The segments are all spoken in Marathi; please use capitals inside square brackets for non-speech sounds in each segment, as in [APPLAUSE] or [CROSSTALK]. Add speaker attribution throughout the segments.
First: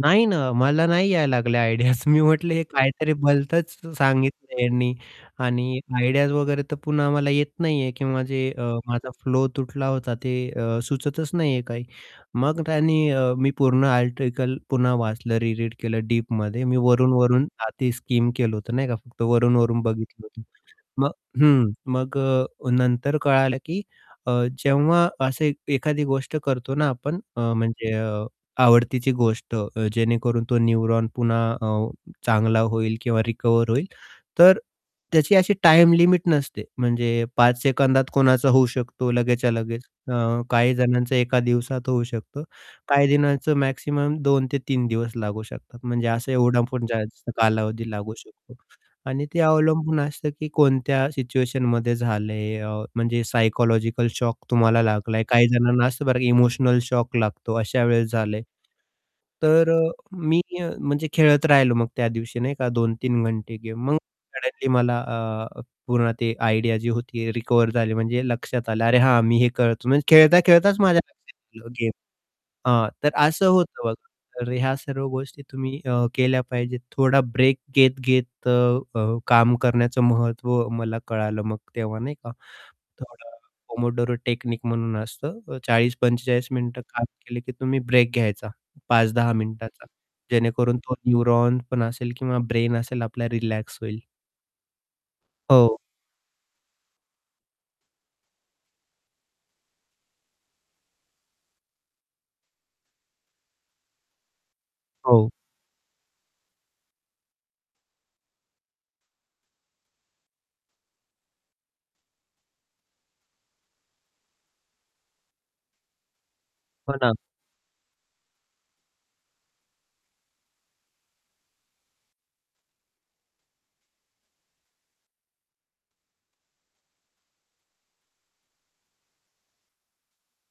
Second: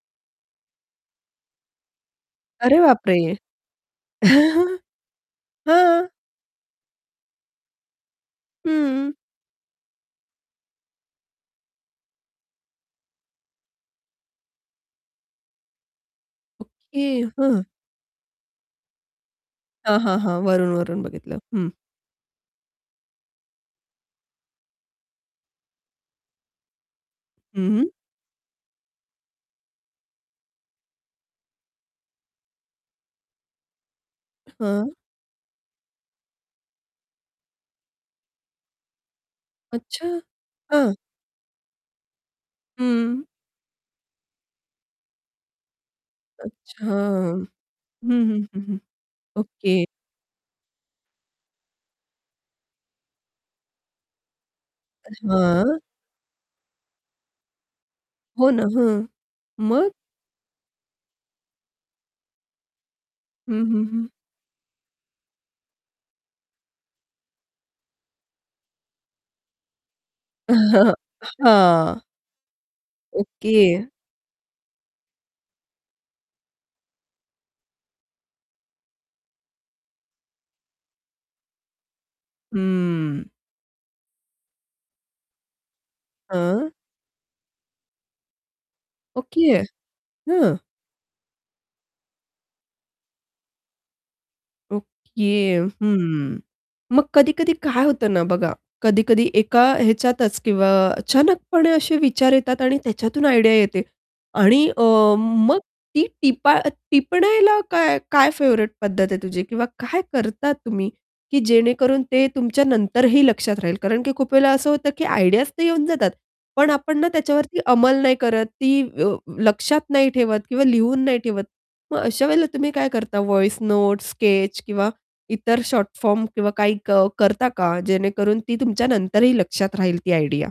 Speaker 1: नाही ना, मला नाही यायला लागल्या आयडियाज मी म्हटलं हे
Speaker 2: अरे
Speaker 1: काहीतरी
Speaker 2: बापरे!
Speaker 1: भलतंच सांगितलं
Speaker 2: [CHUCKLES]
Speaker 1: ह्यांनी आणि
Speaker 2: हां.
Speaker 1: आयडियाज वगैरे तर पुन्हा मला येत नाही आहे किंवा जे अ, माझा
Speaker 2: हं.
Speaker 1: फ्लो तुटला होता ते अ, सुचतच नाही आहे काही. मग त्यांनी अ, मी पूर्ण आर्टिकल पुन्हा वाचलं री रीड केलं डीपमध्ये. मी
Speaker 2: ओके,
Speaker 1: वरून-वरून
Speaker 2: हं.
Speaker 1: आती स्कीम केलं होतं नाही का, फक्त वरून-वरून
Speaker 2: हां, हां,
Speaker 1: बघितलं
Speaker 2: हां,
Speaker 1: होतं.
Speaker 2: वरून-वरून
Speaker 1: मग
Speaker 2: बघितलं. हं.
Speaker 1: हं, मग अ, नंतर कळालं की अ, जेव्हा असं एखादी गोष्ट करतो ना आपण अ,
Speaker 2: हं, हं.
Speaker 1: म्हणजे अ, आवडतीची गोष्ट अ, जेणेकरून तो न्यूरॉन पुन्हा अ, चांगला होईल किंवा रिकव्हर होईल, तर
Speaker 2: हं.
Speaker 1: त्याची अशी टाईम लिमिट नसते म्हणजे 5 सेकंदात कोणाचा होऊ शकतो, लगेचच्या लगेच
Speaker 2: अच्छा,
Speaker 1: अ, काही
Speaker 2: हां.
Speaker 1: जणांचा एका दिवसात होऊ शकत, काही
Speaker 2: हं.
Speaker 1: जणांचं मॅक्सिमम 2 ते 3 दिवस लागू शकतात म्हणजे असं एवढा
Speaker 2: अच्छा!
Speaker 1: पण जास्त
Speaker 2: हं,
Speaker 1: कालावधी लागू
Speaker 2: हं,
Speaker 1: शकतो
Speaker 2: हं, हं.
Speaker 1: आणि ते
Speaker 2: ओके.
Speaker 1: अवलंबून असतं की कोणत्या सिच्युएशनमध्ये झालंय अ, म्हणजे सायकॉलॉजिकल शॉक तुम्हाला लागलाय. काही
Speaker 2: हां.
Speaker 1: जणांना असतं बरं इमोशनल शॉक लागतो अशा वेळेस झालंय.
Speaker 2: हो ना, हं.
Speaker 1: तर अ,
Speaker 2: मग?
Speaker 1: मी अ, म्हणजे खेळत राहिलो मग त्या दिवशी नाही का 2-3
Speaker 2: हं,
Speaker 1: घंटे
Speaker 2: हं,
Speaker 1: गेम मग
Speaker 2: हं.
Speaker 1: सडनली मला अ, पूर्ण ते आयडिया जी होती रिकव्हर झाली म्हणजे लक्षात आलं अरे हां, मी हे करतो म्हणजे खेळता-खेळताच
Speaker 2: [CHUCKLES]
Speaker 1: माझ्या लक्षात आलं गेम.
Speaker 2: हां.
Speaker 1: हां, तर असं
Speaker 2: ओके.
Speaker 1: होतं बघा. तर ह्या सर्व गोष्टी तुम्ही अ, केल्या पाहिजेत. थोडा ब्रेक घेत-घेत अ, अ, काम करण्याचं महत्व मला कळालं मग तेव्हा, नाही का?
Speaker 2: हं.
Speaker 1: थोडं पोमोडोरो टेक्निक म्हणून असतं अ, 40-45
Speaker 2: हां.
Speaker 1: मिनिटं काम केलं की तुम्ही ब्रेक घ्यायचा, 5-10
Speaker 2: ओके,
Speaker 1: मिनिटाचा,
Speaker 2: हं.
Speaker 1: जेणेकरून तो न्यूरॉन पण असेल किंवा ब्रेन असेल आपला रिलॅक्स होईल.
Speaker 2: ओके,
Speaker 1: हो.
Speaker 2: हं. मग कधी-कधी काय होतं ना बघा कधी-कधी एका ह्याच्यातच किंवा अचानकपणे असे विचार येतात आणि त्याच्यातून आयडिया येते आणि अ,
Speaker 1: हो.
Speaker 2: मग ती टिपा टिपण्याला काय काय फेव्हरेट पद्धत आहे तुझी किंवा काय करता तुम्ही की जेणेकरून ते तुमच्या नंतरही लक्षात राहील. कारण की खूप वेळेला असं होतं की आयडियाज तर येऊन जातात, पण
Speaker 1: हो
Speaker 2: आपण ना
Speaker 1: ना.
Speaker 2: त्याच्यावरती अंमल नाही करत ती व लक्षात नाही ठेवत किंवा लिहून नाही ठेवत. मग अशा वेळेला तुम्ही काय करता व्हॉइस नोट्स, स्केच किंवा इतर शॉर्ट फॉर्म किंवा काही क करता का जेणेकरून ती तुमच्या नंतरही लक्षात राहील ती आयडिया?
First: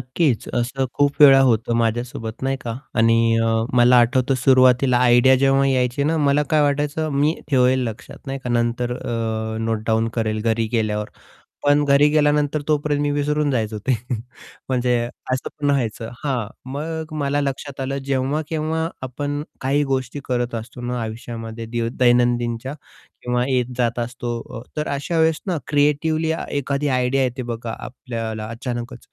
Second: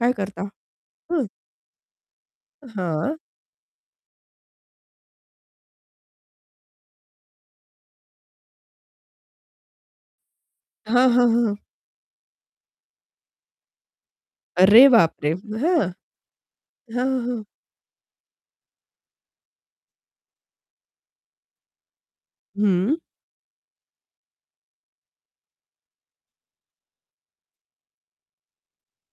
Speaker 2: काय करता?
Speaker 1: असं खूप
Speaker 2: हं.
Speaker 1: वेळा होतं माझ्यासोबत नाही का
Speaker 2: हां.
Speaker 1: आणि अ, मला आठवतं सुरुवातीला आयडिया जेव्हा यायची ना, मला काय वाटायचं मी ठेवेल लक्षात, नाही का, नंतर अ, नोट डाउन करेल घरी
Speaker 2: हां,
Speaker 1: गेल्यावर.
Speaker 2: हां, हां.
Speaker 1: पण घरी गेल्यानंतर तोपर्यंत मी विसरून जायचो ते [CHUCKLES]
Speaker 2: अरे
Speaker 1: म्हणजे
Speaker 2: बापरे!
Speaker 1: असं पण
Speaker 2: हां.
Speaker 1: व्हायचं हां,
Speaker 2: हां,
Speaker 1: मग
Speaker 2: हां,
Speaker 1: मला
Speaker 2: हां.
Speaker 1: लक्षात आलं जेव्हा केव्हा आपण काही गोष्टी करत असतो ना आयुष्यामध्ये दै दैनंदिनच्या
Speaker 2: हं.
Speaker 1: किंवा येत-जात असतो, अ, तर अशा वेळेस ना क्रिएटिव्हली एखादी आयडिया येते बघा आपल्याला अचानकच.